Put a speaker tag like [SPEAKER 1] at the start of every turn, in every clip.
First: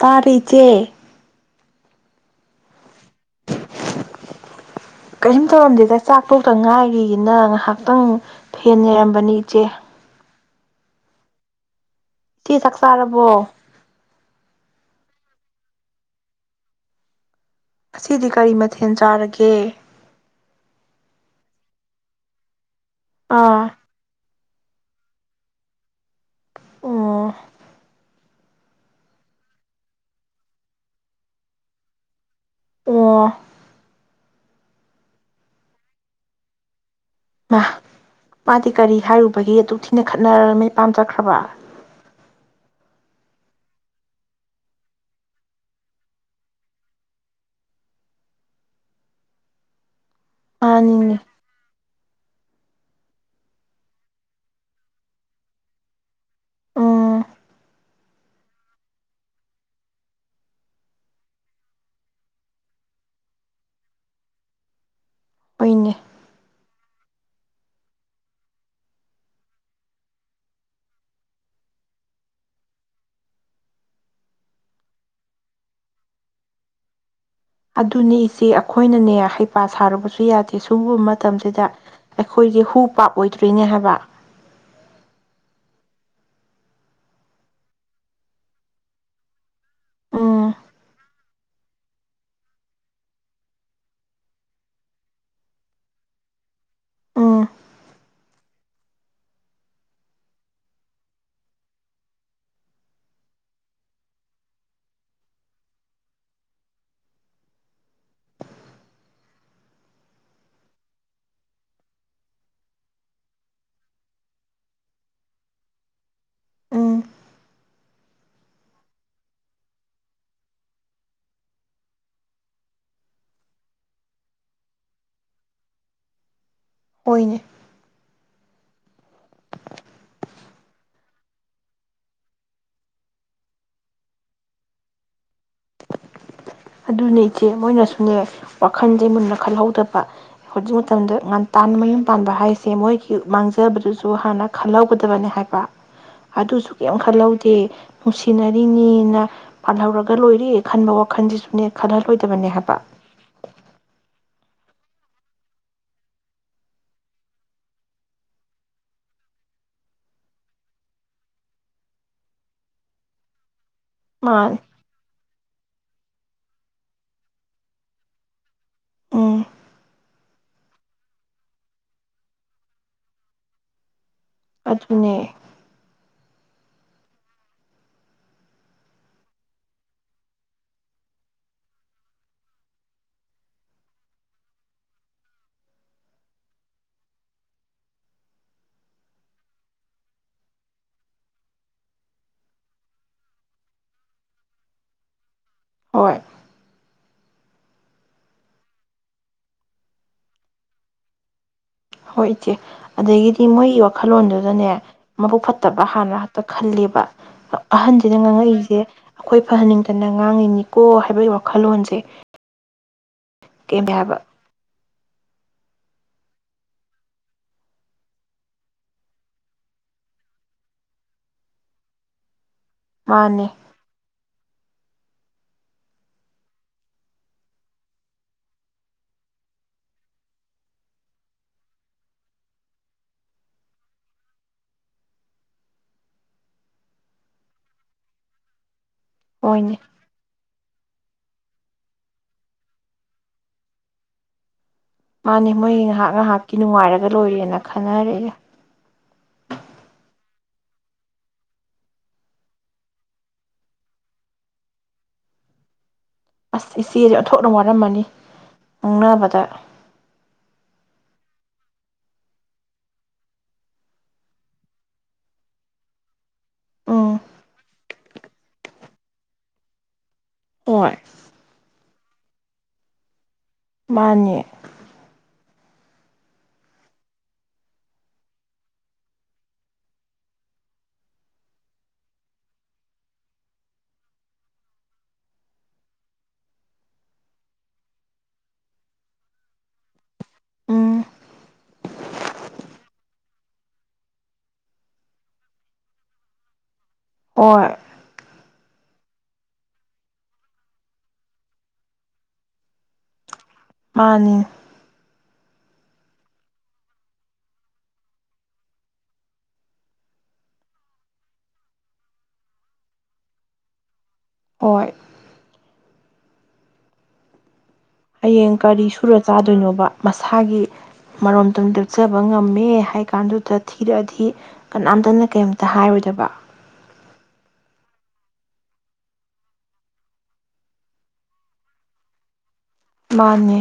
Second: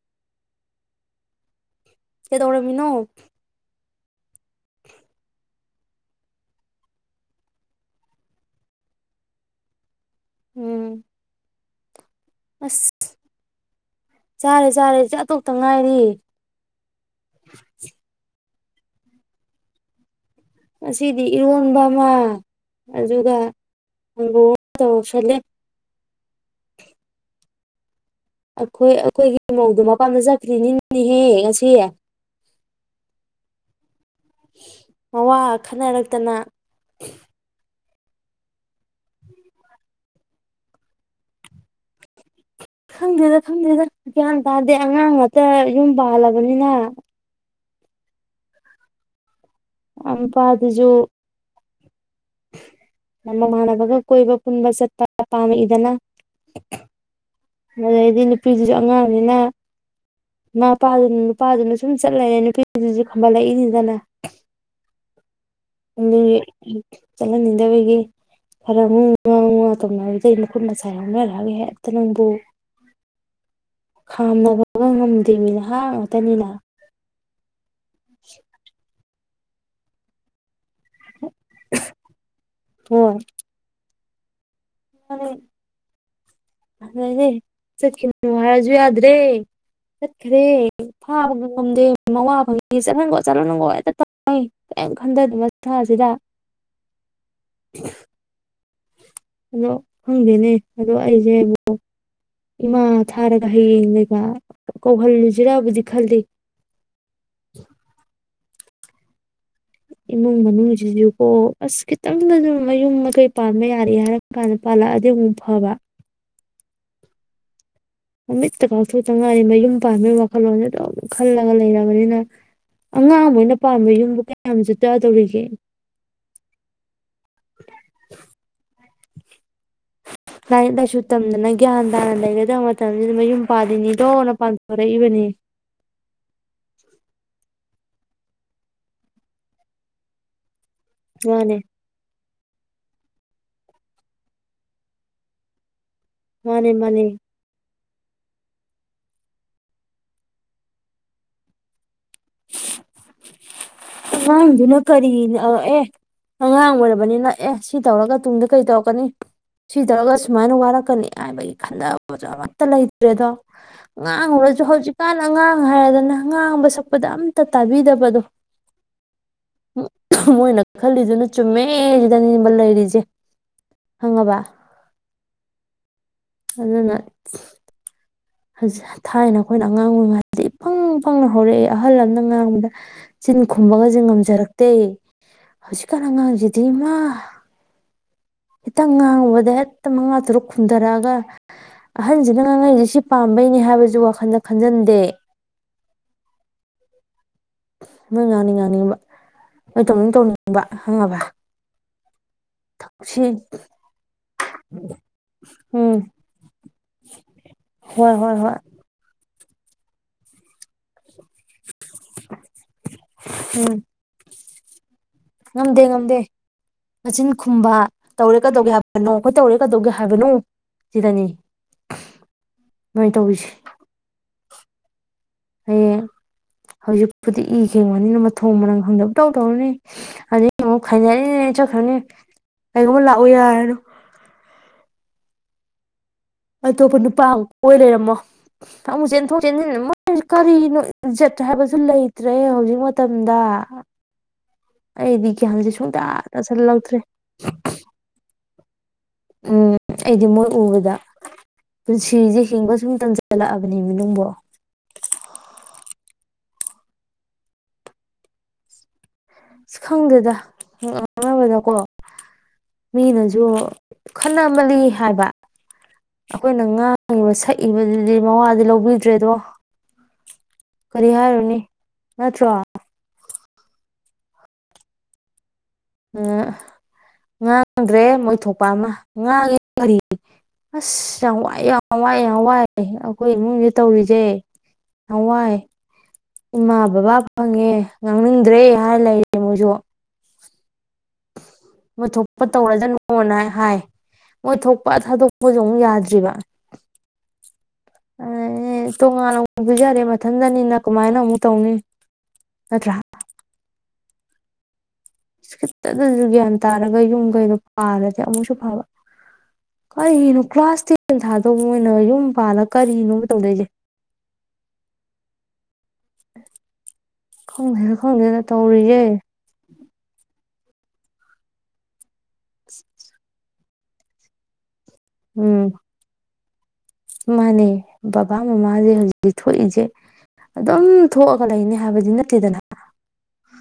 [SPEAKER 1] ꯇꯥꯔꯦ ꯏꯆꯦ꯫
[SPEAKER 2] ꯀꯩꯗꯧꯔꯝꯃꯤꯅꯣ꯫
[SPEAKER 1] [unintelligible] ꯀꯔꯤꯝ ꯇꯧꯔꯝꯗꯦꯗ ꯆꯥꯛꯇꯣꯛꯇ ꯉꯥꯏꯔꯤꯅ ꯉꯥꯏꯍꯥꯛꯇꯪ ꯐꯦꯟ ꯌꯥꯏꯔꯝꯕꯅꯤ ꯏꯆꯦ꯫
[SPEAKER 2] ꯎꯝ
[SPEAKER 1] ꯇꯤ ꯆꯥꯛ
[SPEAKER 2] ꯑꯁ
[SPEAKER 1] ꯆꯥꯔꯕꯣ
[SPEAKER 2] ꯆꯥꯛ ꯇꯣꯛꯇ ꯉꯥꯏꯔꯤ꯫
[SPEAKER 1] ꯑꯁꯤꯗꯤ ꯀꯔꯤ ꯃ ꯊꯦꯜ ꯆꯥꯔꯒꯦ
[SPEAKER 2] ꯉꯁꯤꯗꯤ ꯏꯔꯣꯟꯕ ꯑꯃ ꯑꯗꯨꯒ
[SPEAKER 1] ꯑꯥ
[SPEAKER 2] ꯀꯥꯡꯍꯧ ꯇꯧꯁꯜꯂꯦ
[SPEAKER 1] ꯑꯣ
[SPEAKER 2] ꯑꯩꯈꯣꯏ ꯑꯩꯈꯣꯏꯒꯤ ꯃꯧꯗꯣ ꯃꯄꯥꯟꯗ ꯆꯠꯈ꯭ꯔꯤꯅꯤꯅꯦꯍꯦ ꯉꯁꯤ
[SPEAKER 1] ꯑꯣ
[SPEAKER 2] ꯃꯋꯥ ꯈꯟꯅꯔꯛꯇꯅ
[SPEAKER 1] ꯏꯃꯥ ꯃꯥꯗꯤ ꯀꯔꯤ ꯍꯥꯏꯔꯨꯕꯒꯤ ꯑꯗꯨꯛ ꯊꯤꯅ ꯈꯠꯅꯔ ꯃꯄꯥꯝ ꯆꯠꯈ꯭ꯔꯕ
[SPEAKER 2] ꯈꯪꯗꯦꯗ ꯈꯪꯗꯦꯗ ꯒ꯭ꯌꯥꯟ ꯇꯥꯗꯦ ꯑꯉꯥꯡ ꯉꯇ ꯌꯨꯝ ꯄꯥꯜꯂꯕꯅꯤꯅ ꯑꯝ ꯃꯄꯥꯗꯨꯁꯨ
[SPEAKER 1] ꯃꯥꯅꯤꯅꯦ
[SPEAKER 2] ꯃꯃꯥꯟꯅꯕꯒ ꯀꯣꯏꯕ ꯄꯨꯟꯕ ꯆꯠꯄ ꯄꯥꯝꯃꯛꯏꯗꯅ
[SPEAKER 1] ꯎꯝ
[SPEAKER 2] ꯑꯗꯨꯗꯩꯗꯤ ꯅꯨꯄꯤꯗꯨꯁꯨ ꯑꯉꯥꯡꯅꯤꯅ ꯏꯃꯥꯄꯥꯗꯨꯅ ꯅꯨꯄꯥꯗꯨꯅ ꯁꯨꯝ ꯆꯠꯂꯔꯦ ꯅꯨꯄꯤꯗꯨꯁꯨ ꯈꯝꯕꯜꯂꯛꯏꯅꯤꯗꯅ
[SPEAKER 1] ꯍꯣꯏꯅꯦ
[SPEAKER 2] ꯆꯠꯍꯟꯅꯤꯡꯗꯕꯒꯤ ꯈꯔ ꯉꯨ ꯉꯥ ꯉꯥ ꯇꯧꯅꯕꯗꯒꯤ ꯃꯈꯨꯠ ꯃꯁꯥꯏ ꯌꯥꯎꯅꯔꯛꯑꯒ ꯍꯦꯛꯇ ꯅꯪꯕꯨ ꯈꯥꯝꯅꯕꯒ ꯉꯝꯗꯦꯃꯤ ꯅꯍꯥ ꯉꯥꯛꯇꯅꯤꯅ
[SPEAKER 1] ꯑꯗꯨꯅꯦ ꯏꯆꯦ ꯑꯩꯈꯣꯏꯅꯅꯦ ꯍꯩꯄꯥ ꯁꯥꯔꯨꯕꯁꯨ ꯌꯥꯗꯦ ꯁꯨꯕ ꯃꯇꯝꯁꯤꯗ ꯑꯩꯈꯣꯏꯁꯤ ꯍꯨ ꯄꯥꯞ
[SPEAKER 2] ꯍꯣꯏ
[SPEAKER 1] ꯑꯣꯏꯗ꯭ꯔ‌ꯣꯏꯅꯦ ꯍꯥꯏꯕ
[SPEAKER 2] ꯆꯠꯈꯤꯅꯨ ꯍꯥꯏꯔꯁꯨ ꯌꯥꯗ꯭ꯔꯦ ꯆꯠꯈ꯭ꯔ‌ꯦ
[SPEAKER 1] ꯎꯝ
[SPEAKER 2] ꯐꯥꯕꯒ ꯈꯣꯝꯗꯦ ꯃꯋꯥꯐꯪꯏ ꯆꯠꯍꯟꯒꯣ ꯆꯠꯍꯟꯒ‌ꯣ ꯍꯦꯛꯇ ꯇꯥꯜꯂꯤ ꯀꯔꯤꯝ ꯈꯟꯊꯗ‌ꯦ ꯃꯁꯥꯁꯤꯗ
[SPEAKER 1] ꯎꯝ
[SPEAKER 2] ꯑꯗꯣ ꯈꯪꯗꯦꯅꯦ ꯑꯗꯣ ꯑꯩꯁꯦꯕꯨ ꯏꯃꯥ ꯊꯥꯔꯒ ꯍꯌꯦꯡ ꯂꯩꯕ ꯀꯧꯍꯜꯂꯨꯁꯤꯔꯕꯨꯗꯤ ꯈꯜꯂꯤ ꯏꯃꯨꯡ ꯃꯅꯨꯡꯁꯤꯁꯨꯀꯣ ꯑꯁ ꯈꯤꯇꯪꯗꯖꯨ ꯃꯌꯨꯝ ꯃꯀꯩ ꯄꯥꯟꯕ ꯌꯥꯔꯦ ꯍꯥꯏꯔ ꯀꯥꯟꯗ ꯄꯥꯜꯂꯛꯑꯗꯤ ꯑꯃꯨꯛ ꯐꯕ
[SPEAKER 1] ꯎꯝ
[SPEAKER 2] ꯃꯃꯤꯠꯇ ꯄꯥꯡꯊꯣꯛꯇꯉꯥꯏꯔꯤ ꯃꯌꯨꯝ ꯄꯥꯟꯕꯩ ꯋꯥꯈꯜꯂꯣꯟꯁ‌ꯦ ꯑꯗꯨꯝ ꯈꯜꯂꯒ ꯂꯩꯔꯕꯅꯤꯅ ꯑꯉꯥꯡ ꯃ‌ꯣꯏꯅ ꯄꯥꯟꯕꯥ ꯌꯨꯝꯕꯨ ꯀꯌꯥꯝ ꯖꯨꯠ ꯆꯥꯗꯧꯔꯤꯒꯦ
[SPEAKER 1] ꯍ‌ꯣꯏꯅꯦ
[SPEAKER 2] ꯂꯥꯏꯔꯤꯛ ꯂꯥꯏꯁꯨ ꯇꯝꯗꯅ ꯒ꯭ꯌꯥꯟ ꯇꯥꯅ ꯂꯩꯒꯗꯕ ꯃꯇꯝꯁꯤꯗ ꯃꯌꯨꯝ ꯄꯥꯜꯂꯤꯅꯤꯗꯣꯅ ꯄꯥꯟꯊꯣꯔꯛꯏꯕꯅꯤ
[SPEAKER 1] ꯑꯗꯨꯅꯦ ꯏꯆꯦ ꯃꯣꯏꯅꯁꯨꯅꯦ ꯋꯥꯈꯜꯁꯦ ꯃꯨꯟꯅ ꯈꯜꯍꯧꯗꯕ ꯍꯧꯖꯤꯛ ꯃꯇꯝꯗ
[SPEAKER 2] ꯃꯥꯅꯦ
[SPEAKER 1] ꯉꯥꯟꯇꯥꯅ ꯃꯌꯨꯝ ꯄꯥꯟꯕ ꯍꯥꯏꯁꯦ ꯃꯣꯏꯒꯤ ꯃꯥꯡꯖꯕꯗꯨꯁꯨ ꯍꯥꯟꯅ ꯈꯜꯍꯧꯒꯗꯕꯅꯦ ꯍꯥꯏꯕ
[SPEAKER 2] ꯃꯥꯅꯦ
[SPEAKER 1] ꯑꯗꯨꯁꯨ ꯀꯩꯝ
[SPEAKER 2] ꯃꯥꯅꯦ
[SPEAKER 1] ꯈꯜꯍꯧꯗꯦ ꯅꯨꯡꯁꯤꯅꯔꯤꯅꯤꯅ ꯄꯥꯜꯍꯧꯔꯒ ꯂꯣꯏꯔ ꯈꯟꯕ ꯋꯥꯈꯟꯁꯤꯁꯨ ꯈꯜꯍꯜꯂꯣꯏꯗꯕꯅꯦ ꯍꯥꯏꯕ
[SPEAKER 2] ꯑꯉꯥꯡꯗꯨꯅ ꯀꯔꯤꯅ ꯑꯦ ꯑꯉꯥꯡ ꯑꯣꯏꯔꯕꯅꯤꯅ ꯑꯦ ꯁꯤ ꯇꯧꯔꯒ ꯇꯨꯡꯗ ꯀꯔꯤ ꯇꯧꯔꯛꯀꯅꯤ ꯁꯤ ꯇꯧꯔꯒ ꯁꯨꯃꯥꯏꯅ ꯋꯥꯔꯛꯀꯅꯤ ꯍꯥꯏꯕꯒꯤ ꯈꯟꯊꯕ ꯑꯃꯠꯇꯖꯨ ꯂꯩꯇ꯭ꯔꯦꯗꯣ
[SPEAKER 1] ꯃꯥꯅꯦ
[SPEAKER 2] ꯉꯥꯡꯉꯨꯔꯁꯨ ꯍꯧꯖꯤꯛꯀꯥꯟ ꯑꯉꯥꯡ ꯍꯥꯏꯔꯗꯅ ꯉꯥꯡꯕ ꯁꯛꯄ ꯄꯗ ꯑꯝꯇ ꯇꯥꯕꯤꯗꯕꯗꯣ
[SPEAKER 1] ꯎꯝ
[SPEAKER 2] [unintelligible] ꯃꯣꯏꯅ ꯈꯜꯂꯤꯗꯨꯅ ꯆꯨꯝꯃꯦ ꯁꯤꯗꯅꯤꯕ ꯂꯩꯔꯤꯖ‌ꯦ
[SPEAKER 1] ꯑꯗꯨꯅꯦ
[SPEAKER 2] ꯑꯗꯨꯅ ꯊꯥꯏꯅ ꯑꯩꯈꯣꯏꯅ ꯑꯉꯥꯡ ꯑꯣꯏꯉꯩꯗꯗꯤ ꯏꯄꯪ ꯄꯪꯅ ꯍꯧꯔꯛꯑꯦ ꯑꯍꯜ ꯑꯃꯅ ꯉꯥꯡꯕꯗ ꯆꯤꯟ ꯈꯨꯝꯕꯒꯁꯦ ꯉꯝꯖꯔꯛꯇꯦ ꯍꯧꯖꯤꯛꯀꯥꯟ ꯑꯉꯥꯡꯁꯤꯗꯤ ꯏꯃꯥ ꯈꯤꯇꯪ ꯉꯥꯡꯨꯕꯗ ꯍꯦꯛꯇ ꯃꯉꯥ ꯇꯔꯨꯛ ꯈꯨꯝꯊꯔꯛꯑꯒ ꯑꯍꯟꯁꯤꯅ ꯉꯥꯡꯉꯛꯏꯁꯤ ꯁꯤ ꯄꯥꯝꯕꯩꯅꯦ ꯍꯥꯏꯕꯁꯨ ꯋꯥꯈꯜꯗ ꯈꯟꯖꯟꯗꯦ
[SPEAKER 1] ꯍꯣꯏ
[SPEAKER 2] ꯅꯣꯏ ꯉꯥꯡꯅꯤꯡ ꯉꯥꯡꯅꯤꯡꯕ ꯅꯣꯏ ꯇꯧꯅꯤꯡ ꯇꯧꯅꯤꯡꯕ ꯈꯪꯉꯕ
[SPEAKER 1] ꯍꯣꯏ ꯆꯦ
[SPEAKER 2] ꯁꯤ
[SPEAKER 1] ꯑꯗꯒꯤꯗꯤ ꯃꯣꯏꯒꯤ ꯋꯥꯈꯜꯂꯣꯟꯗꯨꯗꯅꯦ ꯃꯕꯨꯛ ꯐꯠꯇꯕ
[SPEAKER 2] ꯎꯝ
[SPEAKER 1] ꯍꯥꯟꯅ ꯍ‌ꯦꯛꯇ ꯈꯜꯂꯦꯕ
[SPEAKER 2] ꯍꯣꯏ
[SPEAKER 1] ꯑꯍꯟꯁꯤꯅ
[SPEAKER 2] ꯍꯣꯏ ꯍꯣꯏ
[SPEAKER 1] ꯉꯥꯡꯉꯛꯏꯁꯦ ꯑꯩꯈꯣꯏ ꯐꯍꯟꯅꯤꯡꯗꯅ ꯉꯥꯡꯉꯤꯅꯤꯀꯣ꯫ ꯍꯥꯏꯕꯒꯤ ꯋꯥꯈꯜꯂꯣꯟꯁꯦ
[SPEAKER 2] ꯎꯝ
[SPEAKER 1] [unintelligible] ꯍꯥꯏꯕ꯫
[SPEAKER 2] ꯉꯝꯗꯦ ꯉꯝꯗꯦ ꯃꯆꯤꯟ ꯈꯨꯝꯕ ꯇꯧꯔꯦ ꯀꯗꯧꯒꯦ ꯍꯥꯏꯕꯅꯣ ꯑꯩꯈꯣꯏ ꯇꯧꯔꯦ ꯀꯩꯗꯧꯒꯦ ꯍꯥꯏꯕꯅꯣ ꯁꯤꯗꯅꯤ꯫ ꯃꫭꯏ ꯇꯧꯔꯤꯁꯤ꯫
[SPEAKER 1] ꯃꯥꯅꯦ
[SPEAKER 2] ꯍꯌꯦꯡ ꯍꯧꯖꯤꯛꯄꯨꯗꯤ ꯏ ꯈꯦꯡꯕꯅꯤꯅ ꯃꯊꯣꯡ ꯃꯔꯝ ꯈꯪꯗꯕ ꯄꯪꯇꯧ ꯇꯧꯔꯅꯤ ꯑꯗꯨꯒꯤ ꯑꯃꯨꯛ ꯈꯥꯏꯅꯔꯤꯅꯦ ꯆꯠꯈ꯭ꯔꯅꯤ ꯀꯩꯒꯨꯝꯕ ꯂꯥꯛꯎ ꯌꯥꯔꯅꯣ꯫ ꯑꯇꯣꯞꯄ ꯅꯨꯄꯥ ꯑꯃꯨꯛ ꯀꫭꯏ ꯂꯩꯔꯝꯃꯣ꯫ ꯑꯃꯨꯛ ꯆꯦꯟ ꯊꯣꯛꯣꯛ
[SPEAKER 1] ꯃꯣꯏꯅꯦ
[SPEAKER 2] ꯆꯦꯟꯁꯤꯟ ꯀꯔꯤꯅꫭ꯫ ꯏꯖꯠ ꯍꯥꯏꯕꯁꯨ ꯂꯩꯇ꯭ꯔꯦ ꯍꯧꯖꯤꯛ ꯃꯇꯝꯗ꯫ ꯑꯩꯗꯤ
[SPEAKER 1] ꯃꯥꯅꯦ
[SPEAKER 2] ꯒ꯭ꯌꯥꯟꯁꯦ
[SPEAKER 1] ꯃꯣꯏ ꯉꯍꯥꯛ
[SPEAKER 2] ꯁꯨꯡꯇꯥ
[SPEAKER 1] ꯉꯍꯥꯛꯀꯤ
[SPEAKER 2] ꯇꯥꯁꯜꯂꯛꯇ꯭ꯔꯦ
[SPEAKER 1] ꯅꯨꯡꯉꯥꯏꯔꯒ ꯂꯣꯏꯔꯦꯅ ꯈꯟꯅꯔꯦ꯫
[SPEAKER 2] ꯎꯝ ꯑꯩꯗꯤ ꯃꯣꯏ ꯎꯕꯗ ꯄꯨꯟꯁꯤꯁꯦ ꯍꯤꯡꯕ ꯁꯨꯝ ꯇꯝꯁꯤꯜꯂꯛꯑꯕꯅꯦ ꯅꯪꯕꫭ꯫
[SPEAKER 1] ꯑꯁ ꯏꯆꯦꯁꯦ ꯑꯣꯟꯊꯣꯛꯅ ꯋꯥꯔꯝꯃꯅꯤ ꯉꯪꯅꯕꯗ꯫
[SPEAKER 2] ꯑꯁ ꯈꯪꯗꯦꯗ [unintelligible] ꯉꯥꯡꯅꯕꯗꯀꯣ ꯃꯤꯅꯁꯨ ꯈꯅ ꯃꯟꯂꯤ ꯍꯥꯏꯕ ꯑꯩꯈꯣꯏꯅ
[SPEAKER 1] ꯎꯝ
[SPEAKER 2] ꯉꯥꯡꯉꯤꯕ ꯁꯛꯏꯕꯗꯨꯗꯤ ꯃꯋꯥꯗꯤ ꯂꯧꯕꯤꯗ꯭ꯔꯦꯗꯣ꯫
[SPEAKER 1] ꯍꯣꯏ
[SPEAKER 2] ꯀꯔꯤ ꯍꯥꯏꯔꯨꯅꯤ꯫ ꯅꯠꯇ꯭ꯔꫭ꯫
[SPEAKER 1] ꯃꯥꯅꯤ꯫
[SPEAKER 2] ꯉꯥꯡꯗ꯭ꯔꯦ ꯃꯣꯏ ꯊꯣꯛꯣꯛꯄ ꯑꯃ ꯉꯥꯡꯉꯦ ꯀꯔꯤ ꯑꯁ ꯌꯥꯝ ꯋꯥꯏ ꯌꯥꯝ ꯋꯥꯏ ꯌꯥꯝ ꯋꯥꯏ ꯑꯩꯈꯣꯏ ꯏꯃꯨꯡꯁꯦ ꯇꯧꯔꯤꯁꯦ ꯌꯥꯝ ꯋꯥꯏ ꯏꯃꯥ ꯕꯕꯥ ꯐꯪꯉꯦ ꯉꯥꯡꯅꯤꯡꯗ꯭ꯔꯦ ꯍꯥꯏꯔ ꯂꯩꯔꯦ ꯃꯣꯏꯁꯨ꯫
[SPEAKER 1] ꯎꯝ
[SPEAKER 2] ꯃꯣꯏ ꯊꯣꯛꯄ ꯇꯧꯔꯗꯅꯣꯅ ꯍꯥꯏ ꯃꯣꯏ ꯊꯣꯛꯄ ꯊꯥꯗꯣꯛꯄꯁꯨ ꯑꯃꯨꯛ ꯌꯥꯗ꯭ꯔꯤꯕ꯫
[SPEAKER 1] ꯍꯣꯏ
[SPEAKER 2] ꯑ꯫ ꯇꯣꯉꯥꯟꯅ ꯑꯃꯨꯛ ꯄꯤꯖꯔꯦ ꯃꯊꯟꯗꯅꯤꯅ ꯀꯃꯥꯏꯅ ꯑꯃꯨꯛ ꯇꯧꯅꯤ ꯅꯠꯇ꯭ꯔꯥ꯫
[SPEAKER 1] ꯃꯥꯅꯤ꯫
[SPEAKER 2] ꯈꯤꯇꯗꯁꯨ ꯒ꯭ꯌꯥꯟ ꯇꯥꯔꯒ ꯌꯨꯝ ꯀꯩꯩꯅꯣ ꯄꯥꯜꯂꯗꯤ ꯑꯃꯨꯛꯁꯨ ꯐꯥꯕ ꯀꯔꯤꯒꯤꯅꯣ ꯀ꯭ꯂꯥꯁ ꯇꯦꯟ ꯊꯥꯗꯧꯕ ꯃꯣꯏꯅ ꯌꯨꯝ ꯄꯥꯜꯂꯒ ꯀꯔꯤꯅꯣ ꯇꯧꯗꯣꯏꯁꯦ꯫
[SPEAKER 1] ꯍꯣꯏ꯫
[SPEAKER 2] ꯈꯪꯗꯦꯅ ꯈꯪꯗꯦꯅ
[SPEAKER 1] ꯍꯌꯦꯡ ꯀꯔꯤ
[SPEAKER 2] ꯇꯧꯔꯤꯁꯦ
[SPEAKER 1] ꯁꯨꯔ ꯆꯥꯗꯣꯏꯅꯣꯕ꯫ ꯃꯁꯥꯒꯤ ꯃꯔꯣꯝꯇꯣꯝ ꯂꯦꯞꯆꯕ ꯉꯝꯃꯦ ꯍꯥꯏ ꯀꯥꯟꯗꯨꯗ ꯊꯤꯔꯛꯑꯗꯤ꯫ ꯀꯅꯥꯝꯇꯅ ꯀꯔꯤꯝꯇ
[SPEAKER 2] ꯎꯝ
[SPEAKER 1] ꯍꯥꯏꯔꯣꯏꯗꯕ꯫
[SPEAKER 2] ꯃꯥꯅꯦ ꯕꯕꯥ ꯃꯃꯥꯁꯦ ꯍꯧꯖꯤꯛꯇꯤ ꯊꯣꯛꯏꯁꯦ ꯑꯗꯨꯝ ꯊꯣꯛꯑꯒ ꯂꯩꯅꯤ ꯍꯥꯏꯕꯗꯤ ꯅꯠꯇꯦꯗꯅ꯫
[SPEAKER 1] ꯃꯥꯅꯦ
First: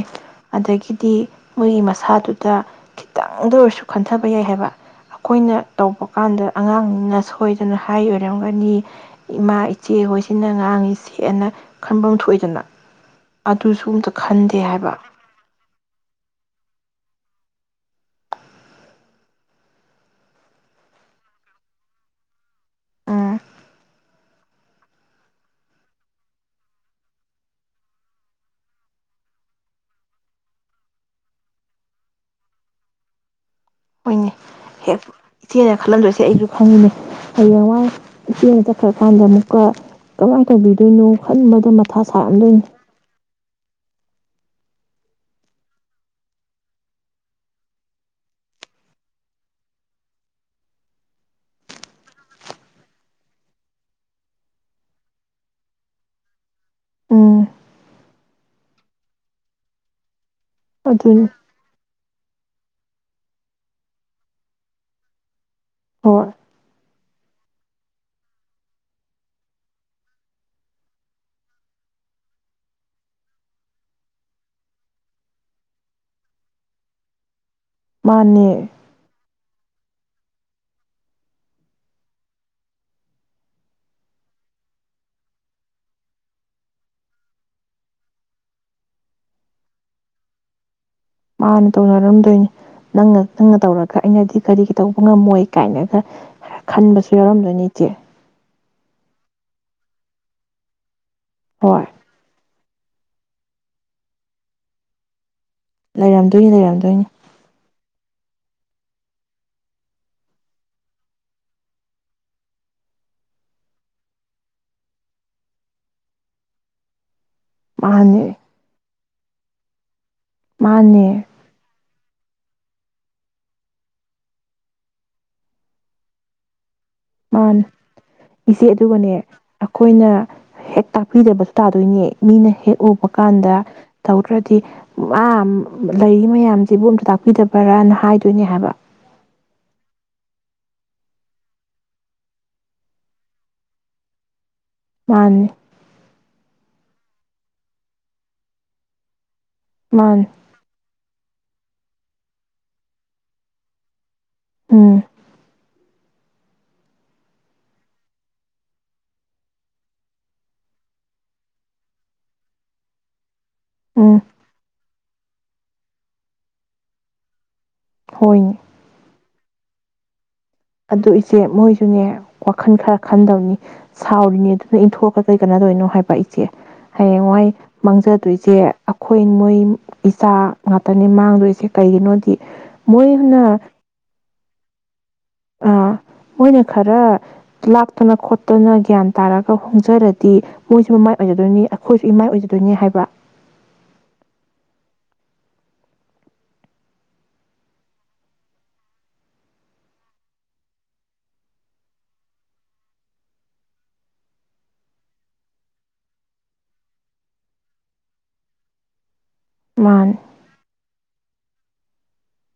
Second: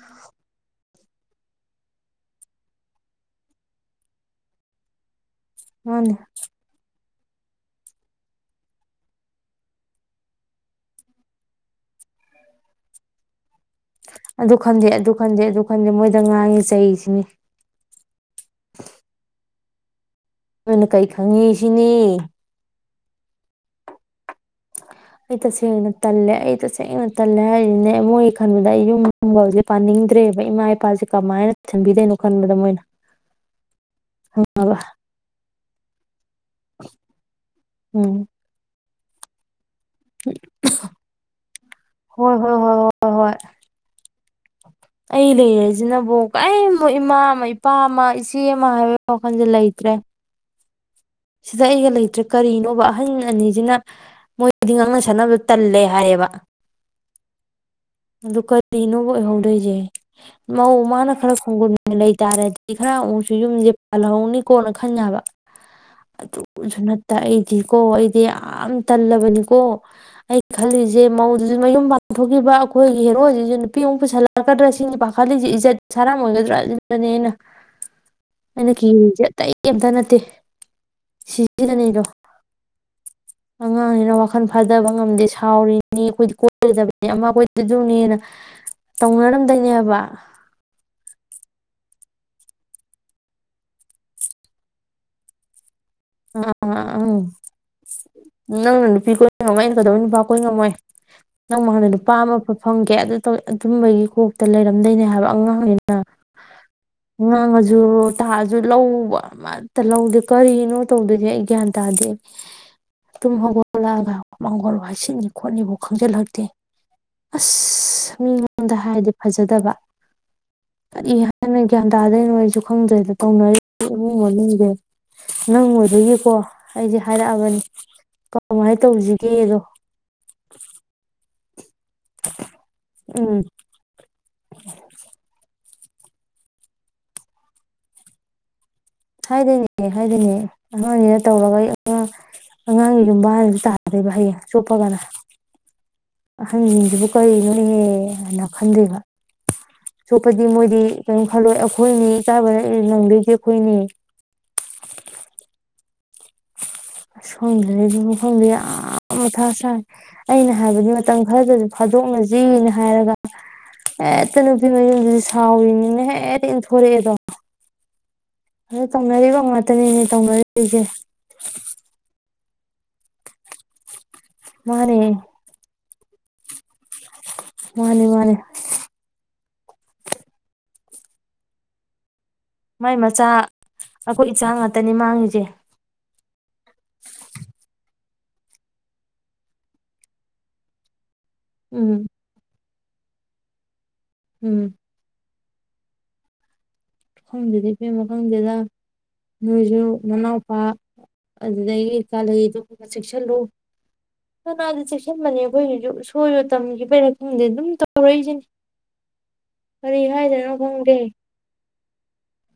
[SPEAKER 1] ꯑꯗꯒꯤꯗꯤ ꯃꯣꯏꯒꯤ ꯃꯁꯥꯗꯨꯗ ꯈꯤꯇꯪꯗ ꯑꯣꯏꯔꯁꯨ ꯈꯟꯊꯕ ꯌꯥꯏ ꯍꯥꯏꯕ꯫ ꯑꯩꯈꯣꯏꯅ ꯇꯧꯕ
[SPEAKER 2] ꯃꯥꯅꯦ
[SPEAKER 1] ꯀꯥꯟꯗ ꯑꯉꯥꯡꯁꯤꯡꯅ꯫ ꯁꯣꯏꯗꯅ ꯍꯥꯏ ꯑꯣꯏꯔꯝꯒꯅꯤ ꯏꯃꯥ ꯏꯆꯦ ꯍꯣꯏꯁꯤꯅ ꯉꯥꯡꯉ ꯁꯦꯅ ꯈꯟꯐꯝ ꯊꯣꯛꯏꯗꯅ ꯑꯗꯨꯁꯨ꯫ ꯑꯝꯇ
[SPEAKER 2] ꯑꯗꯨ ꯈꯟꯗꯦ
[SPEAKER 1] ꯍꯥꯏꯕ
[SPEAKER 2] ꯑꯗꯨ ꯈꯟꯗꯦ ꯑꯗꯨ꯫ ꯑꯩꯈꯣꯏꯗꯦ ꯃꯣꯏꯗ ꯉꯥꯡꯉꯤ ꯆꯩꯁꯤꯅꯤ꯫ ꯅꫭꯏꯅ ꯀꯔꯤ ꯈꯪꯉꯤ ꯁꯤꯅꯤ꯫
[SPEAKER 1] ꯑ
[SPEAKER 2] ꯑꯩ ꯇꯁꯦꯡꯅ ꯇꯜꯂꯦ ꯑꯩ ꯇꯁꯦꯡꯅ ꯇꯜꯂꯦ ꯍꯥꯏꯁꯤꯅꯦ ꯑꯩ ꯃꯣꯏꯒꯤ ꯈꯟꯕꯗ ꯑꯩ ꯌꯨꯝꯒ ꯄꯥꯅꯤꯡꯗ꯭ꯔꯦꯕ ꯏꯃꯥ ꯏꯄꯥꯁꯦ ꯀꯃꯥꯏꯅ ꯊꯝꯕꯤꯗꯣꯏꯅꯣ ꯈꯟꯕꯗ ꯃꯣꯏꯅ
[SPEAKER 1] ꯍꯣꯏꯅꯦ
[SPEAKER 2] ꯈꯪꯉꯕ
[SPEAKER 1] ꯍꯦꯛ ꯏꯆꯦꯅ ꯈꯜꯂꯝꯗꯣꯏꯁꯦ ꯑꯩꯖꯨ꯫ ꯈꯪꯉꯤꯅꯦ ꯍꯌꯦꯡꯋꯥꯏ
[SPEAKER 2] ꯎꯝ
[SPEAKER 1] ꯏꯆꯦ ꯈ꯭ꯔ ꯀꯥꯟꯗ ꯑꯃꯨꯛꯀ ꯀꯃꯥꯏ ꯇꯧꯕꯤꯗꯣꯏꯅꯣ ꯈꯟꯕ
[SPEAKER 2] ꯍꯣꯏ ꯍꯣꯏ ꯍꯣꯏ ꯍꯣꯏ ꯍꯣꯏ ꯑꯩ ꯂꯩꯔꯁꯤꯅꯕꯨ ꯀꯔꯤ ꯏꯃꯥ ꯑꯃ ꯏꯄꯥ ꯑꯃ ꯏꯆꯦ ꯑꯃ ꯍꯥꯏꯕ ꯋꯥꯈꯜꯁꯦ ꯂꯩꯇ꯭ꯔꯦ ꯁꯤꯗ ꯑꯩꯒ ꯂꯩꯇ꯭ꯔꯦ ꯀꯔꯤꯅꯣꯕ ꯑꯍꯟ ꯑꯅꯤꯁꯤꯅ ꯃꯣꯏꯗꯤ ꯉꯥꯡꯅ ꯁꯥꯟꯅꯕꯗꯣ ꯇꯜꯂꯦ ꯍꯥꯏꯌꯦꯕ
[SPEAKER 1] ꯎꯝ
[SPEAKER 2] ꯑꯗꯨꯒꯗꯤ ꯅꯪ ꯑꯣꯏꯍꯧꯗꯣꯏꯁꯦ ꯃꯧ ꯃꯥꯅ
[SPEAKER 1] ꯑꯗꯨꯅꯤ
[SPEAKER 2] ꯈꯔ ꯈꯣꯡꯒꯨꯟ ꯂꯩꯇꯥꯔꯦꯗꯤ ꯈꯔ ꯑꯃꯨꯛꯁꯨ ꯌꯨꯝꯁꯦ ꯄꯥꯜꯍꯧꯅꯤ ꯀꯣꯅ ꯈꯟꯕ ꯌꯥꯕ
[SPEAKER 1] ꯍꯣꯏ
[SPEAKER 2] ꯑꯗꯨꯁꯨ ꯅꯠꯇ ꯑꯩ ꯗꯤꯀꯣ ꯑꯩꯗꯤ ꯌꯥꯝ ꯇꯜꯂꯕꯅꯤꯀꯣ ꯑꯩ ꯈꯜꯂꯤꯁꯦ ꯃꯧꯗꯨꯁꯨ ꯃꯌꯨꯝ ꯄꯥꯡꯊꯣꯛꯈꯤꯕ ꯑꯩꯈꯣꯏꯒꯤ ꯍꯦꯔꯣꯖꯤꯁꯤꯁꯨ ꯅꯨꯄꯤꯃꯨꯛ ꯄꯨꯁꯜꯂꯛꯀꯗ꯭ꯔꯥ ꯁꯤꯁꯤꯅꯤ ꯄꯥꯈꯠꯂꯤꯁꯦ ꯏꯖꯠ ꯁꯥꯔꯥꯃꯒꯗ꯭ꯔꯥ ꯑꯗꯨꯗꯅꯦꯅ
[SPEAKER 1] ꯃꯥꯅꯦ
[SPEAKER 2] ꯑꯩꯅ ꯀꯤꯔꯤꯁꯤ ꯑꯇꯩ ꯀꯦꯝꯇ ꯅꯠꯇꯦ ꯇꯦ [unintelligible] ꯑꯉꯥꯡꯅꯤꯅ ꯋꯥꯈꯜ ꯐꯥꯗꯕ ꯉꯝꯗꯦ ꯁꯥꯎꯔꯤꯅꯤ ꯑꯩꯈꯣꯏꯗꯤ ꯀꯣꯏꯒꯗꯕꯅꯤ ꯑꯃ ꯑꯩꯈꯣꯏꯗꯨꯅꯦꯅ ꯇꯧꯅꯔꯝꯗꯣꯏꯅꯦꯕ
[SPEAKER 1] ꯃꯥꯟꯅꯦ ꯇꯧꯅꯔꯝꯗꯣꯏꯅꯤ ꯅꯪꯅ ꯅꯪꯅ ꯇꯧꯔꯒ ꯑꯩꯅꯗꯤ ꯀꯔꯤꯒꯤ ꯇꯧꯕ ꯉꯝꯃꯣꯏ ꯀꯥꯏꯅꯒ ꯈꯟꯕꯁꯨ ꯌꯥꯎꯔꯝꯗꯣꯏꯅꯤ ꯏꯆꯦ
[SPEAKER 2] [unintelligible] ꯅꯪꯅ ꯅꯨꯄꯤ ꯀꯣꯏꯔ ꯑꯩꯅ ꯑꯃꯨꯛ ꯀꯗꯧꯕꯩ ꯅꯨꯄꯥ ꯀꯣꯏ ꯉꯝꯃꯣꯏ ꯅꯪ
[SPEAKER 1] ꯍꯣꯏ
[SPEAKER 2] ꯃꯥꯡꯗ ꯅꯨꯄꯥꯃ ꯐꯪꯒꯦ ꯑꯗꯨ ꯑꯗꯨꯝꯕꯒꯤ ꯀꯣꯛꯇ ꯂꯩꯔꯝꯗꯣꯏꯅꯦ ꯍꯥꯏꯕ ꯑꯉꯥꯡ
[SPEAKER 1] ꯂꯩꯔꯝꯗꯣꯏꯅꯤ ꯂꯩꯔꯝꯗꯣꯏꯅꯤ
[SPEAKER 2] [unintelligible] ꯉꯥꯡꯉꯁꯨ ꯇꯥꯛ ꯑꯁꯨ ꯂꯧꯕ ꯑꯃꯇ ꯂꯧꯗꯦ ꯀꯔꯤꯅꯣ ꯇꯧꯗꯣꯏꯁꯦ ꯑꯩ ꯒ꯭ꯌꯥꯟ ꯇꯥꯗꯦ ꯇꯨꯝ ꯍꯧꯒꯠꯂꯛꯑꯒ ꯃꯥꯡꯒꯣꯜ ꯋꯥꯏ ꯁꯤꯠꯅꯤ ꯈꯣꯠꯅꯤꯕꯣꯛ ꯈꯪꯖꯤꯜꯂꯛꯇꯦ ꯑꯁ
[SPEAKER 1] ꯃꯥꯅꯦ
[SPEAKER 2] ꯃꯤꯉꯣꯟꯗ ꯍꯥꯏꯗꯤ ꯐꯖꯗꯕ
[SPEAKER 1] ꯃꯥꯅꯦ
[SPEAKER 2] ꯀꯔꯤ ꯍꯥꯏꯅ ꯒ꯭ꯌꯟ ꯇꯥꯗꯣꯏ ꯅꯣ ꯑꯩꯁꯨ ꯈꯪꯗ꯭ꯔꯗ ꯇꯧꯅꯔꯤ ꯏꯃꯨꯡ ꯃꯅꯨꯡꯁꯦ ꯅꯪ ꯑꯣꯏꯕꯒꯤꯀꯣ ꯑꯩꯁꯦ ꯍꯥꯏꯔꯛꯑꯕꯅꯤ
[SPEAKER 1] ꯃꯥꯟꯅꯦ ꯏꯆꯦ
[SPEAKER 2] ꯀꯃꯥꯏꯅ
[SPEAKER 1] ꯑꯗꯨꯒꯅꯦ
[SPEAKER 2] ꯇꯧꯁꯤꯒꯦꯗꯣ
[SPEAKER 1] ꯑꯈꯣꯏꯅ ꯍꯦꯛ ꯇꯥꯛꯄꯤꯗꯕꯁꯨ ꯇꯥꯗꯣꯏꯅꯦ ꯃꯤꯅ ꯍꯦꯛ ꯎꯕ
[SPEAKER 2] ꯎꯝ
[SPEAKER 1] ꯀꯥꯟꯗ ꯇꯧꯗ꯭ꯔꯗꯤ ꯃꯥ ꯂꯩꯔꯤ ꯃꯌꯥꯝꯁꯤꯕꯨ ꯑꯝꯇ ꯇꯥꯛꯄꯤꯗꯕꯔꯥꯅ ꯍꯥꯏꯗꯣꯏꯅꯦ ꯍꯥꯏꯕ
[SPEAKER 2] ꯍꯥꯏꯗꯣꯏꯅꯦ ꯍꯥꯏꯗꯣꯏꯅꯦ ꯑꯉꯥꯡꯅꯤꯅ ꯇꯧꯔꯒ ꯑꯩ ꯑꯉꯥꯡ ꯑꯉꯥꯡꯒꯤ ꯌꯨꯝꯕꯥꯟꯑꯗꯨ ꯇꯥꯗꯣꯏꯕ ꯍꯌꯦꯡ ꯆꯣꯞꯄꯒꯅ
[SPEAKER 1] ꯃꯥꯅꯤ
[SPEAKER 2] ꯑꯍꯟꯁꯤꯡꯁꯤꯕꯨ ꯀꯔꯤꯅꯣ ꯍꯥꯏꯅ ꯈꯟꯗꯕ
[SPEAKER 1] ꯃꯥꯅꯤ
[SPEAKER 2] ꯆ꯭ꯔꯧꯄꯗꯤ ꯃꯣꯗꯤ ꯀꯩꯅꯝ ꯈꯜꯂꯣ ꯑꯩꯈꯣꯏꯅꯤ ꯏ ꯆꯥꯕꯗ ꯅꯪꯗꯣꯏꯁꯦ ꯑꯩꯈꯣꯏꯅꯤ
[SPEAKER 1] ꯎꯝ
[SPEAKER 2] ꯈꯪꯗꯔ꯭ꯦꯗ ꯑꯩꯁꯨ ꯈꯪꯗꯔꯦ ꯌꯥꯝ ꯃꯊꯥ ꯁꯥꯏ ꯑꯩꯅ ꯍꯥꯏꯕꯗꯤ ꯃꯇꯝ ꯈꯔꯗꯁꯨ ꯐꯥꯗꯣꯛꯅꯁꯤꯅ ꯍꯥꯏꯔꯒ
[SPEAKER 1] ꯎꯝ
[SPEAKER 2] ꯍꯦꯛꯇ ꯅꯨꯄꯤ ꯃꯌꯨꯝ ꯑꯗꯨꯗꯤ ꯁꯥꯎꯔꯤꯅꯤꯅ ꯍꯦꯛꯇ ꯏꯟꯊꯣꯔꯛꯑꯦꯗꯣ
[SPEAKER 1] ꯍꯣꯏꯅꯦ
[SPEAKER 2] ꯈꯪꯗꯦ ꯇꯧꯅꯔꯤꯕ ꯉꯛꯇꯅꯦ ꯇꯧꯅꯔꯤ
[SPEAKER 1] ꯑꯗꯨ ꯏꯆꯦ ꯃꯣꯏꯁꯨꯅꯦ ꯋꯥꯈꯜ ꯈꯔ ꯈꯟꯗꯧꯅꯤ ꯁꯥꯎꯔꯤꯅꯦ ꯑꯗꯨꯅ
[SPEAKER 2] ꯃꯥꯅꯦ
[SPEAKER 1] ꯏꯟꯊꯣꯛꯑ ꯀꯩ ꯀꯥꯅꯗꯣꯏꯅꯣ ꯍꯥꯏꯕ ꯄꯥꯏꯆꯦ ꯍꯌꯦꯡꯋꯥꯏ
[SPEAKER 2] ꯃꯥꯅꯦ ꯃꯥꯅꯦ
[SPEAKER 1] ꯃꯥꯡꯖꯗꯣꯏꯁꯦ ꯑꯩꯈꯣꯏ ꯃꯣꯏ ꯏꯆꯥ ꯉꯥꯛꯇꯅꯤ ꯃꯥꯡꯗꯣꯏꯁꯦ ꯀꯩꯒꯤꯅꯣꯗꯤ
[SPEAKER 2] ꯃꯥꯏ ꯃꯆꯥ
[SPEAKER 1] ꯃꯣꯏꯅ
[SPEAKER 2] ꯑꯩꯈꯣꯏ ꯏꯆꯥ ꯉꯛ ꯇꯅꯤꯃꯥꯡꯉꯤ
[SPEAKER 1] ꯑꯥ ꯃꯣꯏꯅ ꯈꯔ ꯂꯥꯛꯇꯅ ꯈꯣꯠꯇꯅ ꯒ꯭ꯌꯥꯟ ꯇꯥꯔꯒ ꯍꯣꯡꯖꯔꯗꯤ ꯃꯣꯏꯁꯨ ꯃꯃꯥꯏ ꯑꯣꯏꯖꯗꯣꯏꯅꯤ
[SPEAKER 2] ꯎꯝ
[SPEAKER 1] ꯑꯩꯈꯣꯏꯁꯨ ꯏꯃꯥꯏ ꯑꯣꯏꯖ ꯑꯣꯏꯗꯣꯏꯅꯤ ꯍꯥꯏꯕ
[SPEAKER 2] ꯎꯝ ꯈꯪꯗꯦꯗ ꯏꯕꯦꯝꯃ ꯈꯪꯗꯦꯗ ꯅꯣꯏꯁꯨ ꯅꯅꯥꯎꯄꯥ ꯑꯗꯨꯗꯒꯤ ꯀꯥꯂꯩ ꯑꯗꯨꯒꯨꯝꯕ ꯆꯦꯛꯁꯤꯜꯂꯨ ꯐꯅꯌꯥꯝꯗꯤ ꯆꯦꯛꯁꯤꯟꯕꯅꯤ ꯑꯩꯈꯣꯏꯒꯤꯁꯨ ꯁꯣꯏꯕ ꯇꯝꯕꯒꯤꯔ ꯈꯪꯗꯦ ꯑꯗꯨꯝ ꯇꯧ ꯔꯛ ꯇꯧꯔꯛꯏꯁꯤꯅꯤ ꯀꯔꯤ
[SPEAKER 1] ꯃꯥꯅꯦ
[SPEAKER 2] ꯍꯥꯏꯗꯅꯣ ꯈꯪꯗꯦ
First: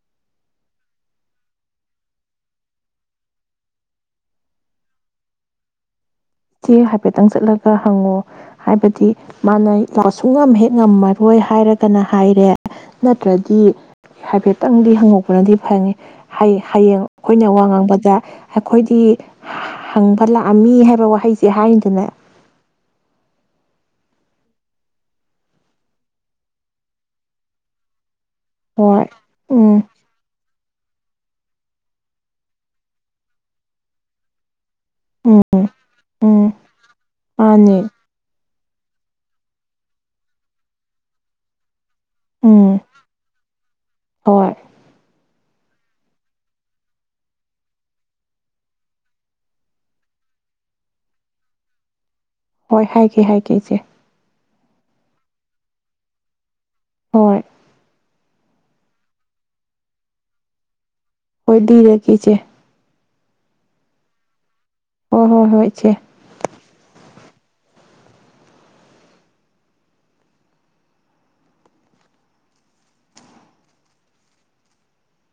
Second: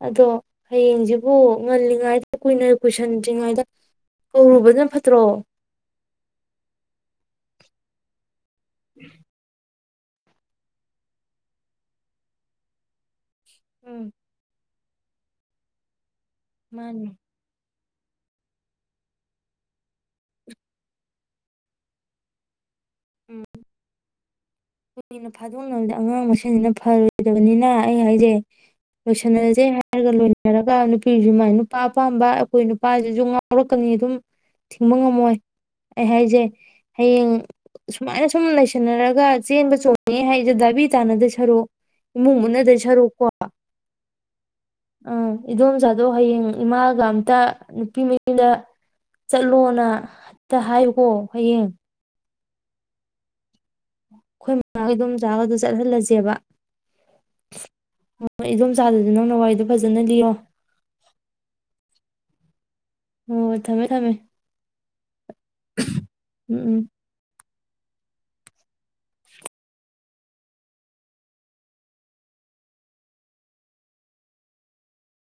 [SPEAKER 2] ꯑꯗꯣ ꯍꯌꯦꯡꯁꯤꯕꯨ ꯉꯜꯂꯤꯉꯩꯗ ꯀꯨꯏꯅ ꯀꯨꯏꯁꯟꯗ꯭ꯔꯤꯉꯩꯗ ꯀꯧꯔꯨꯕꯅ ꯐꯠꯇ꯭ꯔꯣ
[SPEAKER 1] ꯏꯆꯦ ꯍꯥꯏꯐꯦꯠꯇꯪ ꯆꯠꯂꯒ ꯍꯪꯉꯣ ꯍꯥꯏꯕꯗꯤ ꯃꯥꯅ ꯑ ꯁꯨꯡꯉꯝ ꯍꯦꯛ ꯉꯝꯃꯔꯣꯏ ꯍꯥꯏꯔꯒꯅ ꯍꯥꯏꯔꯦ ꯇ꯭ꯔꯗꯤ
[SPEAKER 2] ꯎꯝ
[SPEAKER 1] ꯍꯥꯏꯐꯦꯠ ꯈꯤꯇꯪꯗꯤ ꯍꯪꯉꯛꯄꯅꯗꯤ ꯐꯅꯤ ꯍꯌꯦꯡ ꯍꯌꯦꯡ
[SPEAKER 2] ꯃꯥꯅꯤ
[SPEAKER 1] ꯑꯩꯈꯣꯏꯅ ꯋꯥ ꯉꯥꯡꯕ ꯑꯩꯈꯣꯏꯗꯤ ꯍꯪꯕ ꯂꯥꯛꯑꯝꯃꯤ ꯍꯥꯏꯕ ꯋꯥꯍꯩ ꯁꯤ ꯍꯥꯏꯔꯤꯗꯅꯦ
[SPEAKER 2] ꯎꯝ ꯀꯨꯏꯅ ꯐꯥꯗꯣꯛꯅꯕꯗ ꯑꯉꯥꯡ ꯃꯁꯦꯟꯁꯤꯅ ꯐꯔꯣꯏꯗꯕꯅꯤꯅ ꯑꯩ ꯍꯥꯏꯖꯦ
[SPEAKER 1] ꯍꯣꯏ
[SPEAKER 2] ꯂꯣꯏꯁꯟꯅꯔꯁꯦ
[SPEAKER 1] ꯎꯝ
[SPEAKER 2] ꯍꯥꯏꯔꯒ ꯂꯣꯏꯅ ꯍꯥꯏꯔꯒ ꯅꯨꯄꯤꯁꯤ ꯃꯥꯏ ꯅꯨꯄꯥ ꯑꯄꯥꯝꯕ ꯑꯩꯈꯣꯏ ꯅꯨꯄꯥꯁꯤꯁꯨ ꯉꯥꯎꯔꯛꯀꯅꯤ ꯑꯗꯨꯝ ꯊꯤꯡꯕ ꯉꯝꯃꯣꯏ
[SPEAKER 1] ꯎꯝ
[SPEAKER 2] ꯑꯩ ꯍꯥꯏꯁꯦ
[SPEAKER 1] ꯎꯝ
[SPEAKER 2] ꯍꯌꯦꯡ
[SPEAKER 1] ꯃꯥꯅꯦ
[SPEAKER 2] ꯁꯨꯃꯥꯏꯅ ꯁꯨꯝ ꯁꯨꯝ ꯂꯩꯁꯟꯅꯔꯒ ꯆꯦꯟꯕ ꯆꯣꯡꯉꯦ ꯍꯥꯏꯁꯦ ꯗꯥꯕꯤ ꯇꯥꯅꯗ ꯁꯔꯛ ꯏꯃꯨꯡ ꯃꯟꯅ ꯗꯣꯏ
[SPEAKER 1] ꯎꯝ
[SPEAKER 2] ꯁꯥꯔꯨꯛ ꯀꯣ
[SPEAKER 1] ꯍꯣꯏ
[SPEAKER 2] ꯑ ꯏꯗꯣꯝꯆꯥꯗꯣ ꯍꯌꯦꯡ ꯏꯃꯥꯒ ꯑꯝꯇ ꯅꯨꯄꯤ ꯃꯌꯨꯝꯗ ꯆꯠꯂꯣꯅ ꯑꯛꯇ ꯍꯥꯏꯌꯨꯀꯣ ꯍꯌꯦꯡ
[SPEAKER 1] ꯍꯣꯏ ꯍꯥꯏꯒꯦ ꯍꯥꯏꯒꯦ ꯏꯆꯦ
[SPEAKER 2] ꯑꯩꯈꯣꯏ ꯃꯃꯥꯒꯤ ꯑꯗꯨꯝ ꯆꯥꯛ ꯑꯗꯨ ꯆꯠꯍꯜꯂꯁꯦꯕ
[SPEAKER 1] ꯍꯣꯏ
[SPEAKER 2] ꯍꯣꯏ ꯏꯗꯣꯝ ꯆꯥꯗꯗꯤ ꯅꯪꯅ ꯋꯥꯔꯤꯏꯗꯣ ꯐꯖꯅ ꯂꯤꯌꯣ
[SPEAKER 1] ꯍꯣꯏꯂꯤꯔ ꯀꯦ ꯏꯆꯦ
[SPEAKER 2] ꯍꯣꯏ ꯊꯝꯃꯦ ꯊꯝꯃꯦ
[SPEAKER 1] ꯍꯣꯏ ꯍꯣꯏ ꯍꯣꯏ ꯏꯆꯦ
[SPEAKER 2] ꯎꯝ ꯎꯝ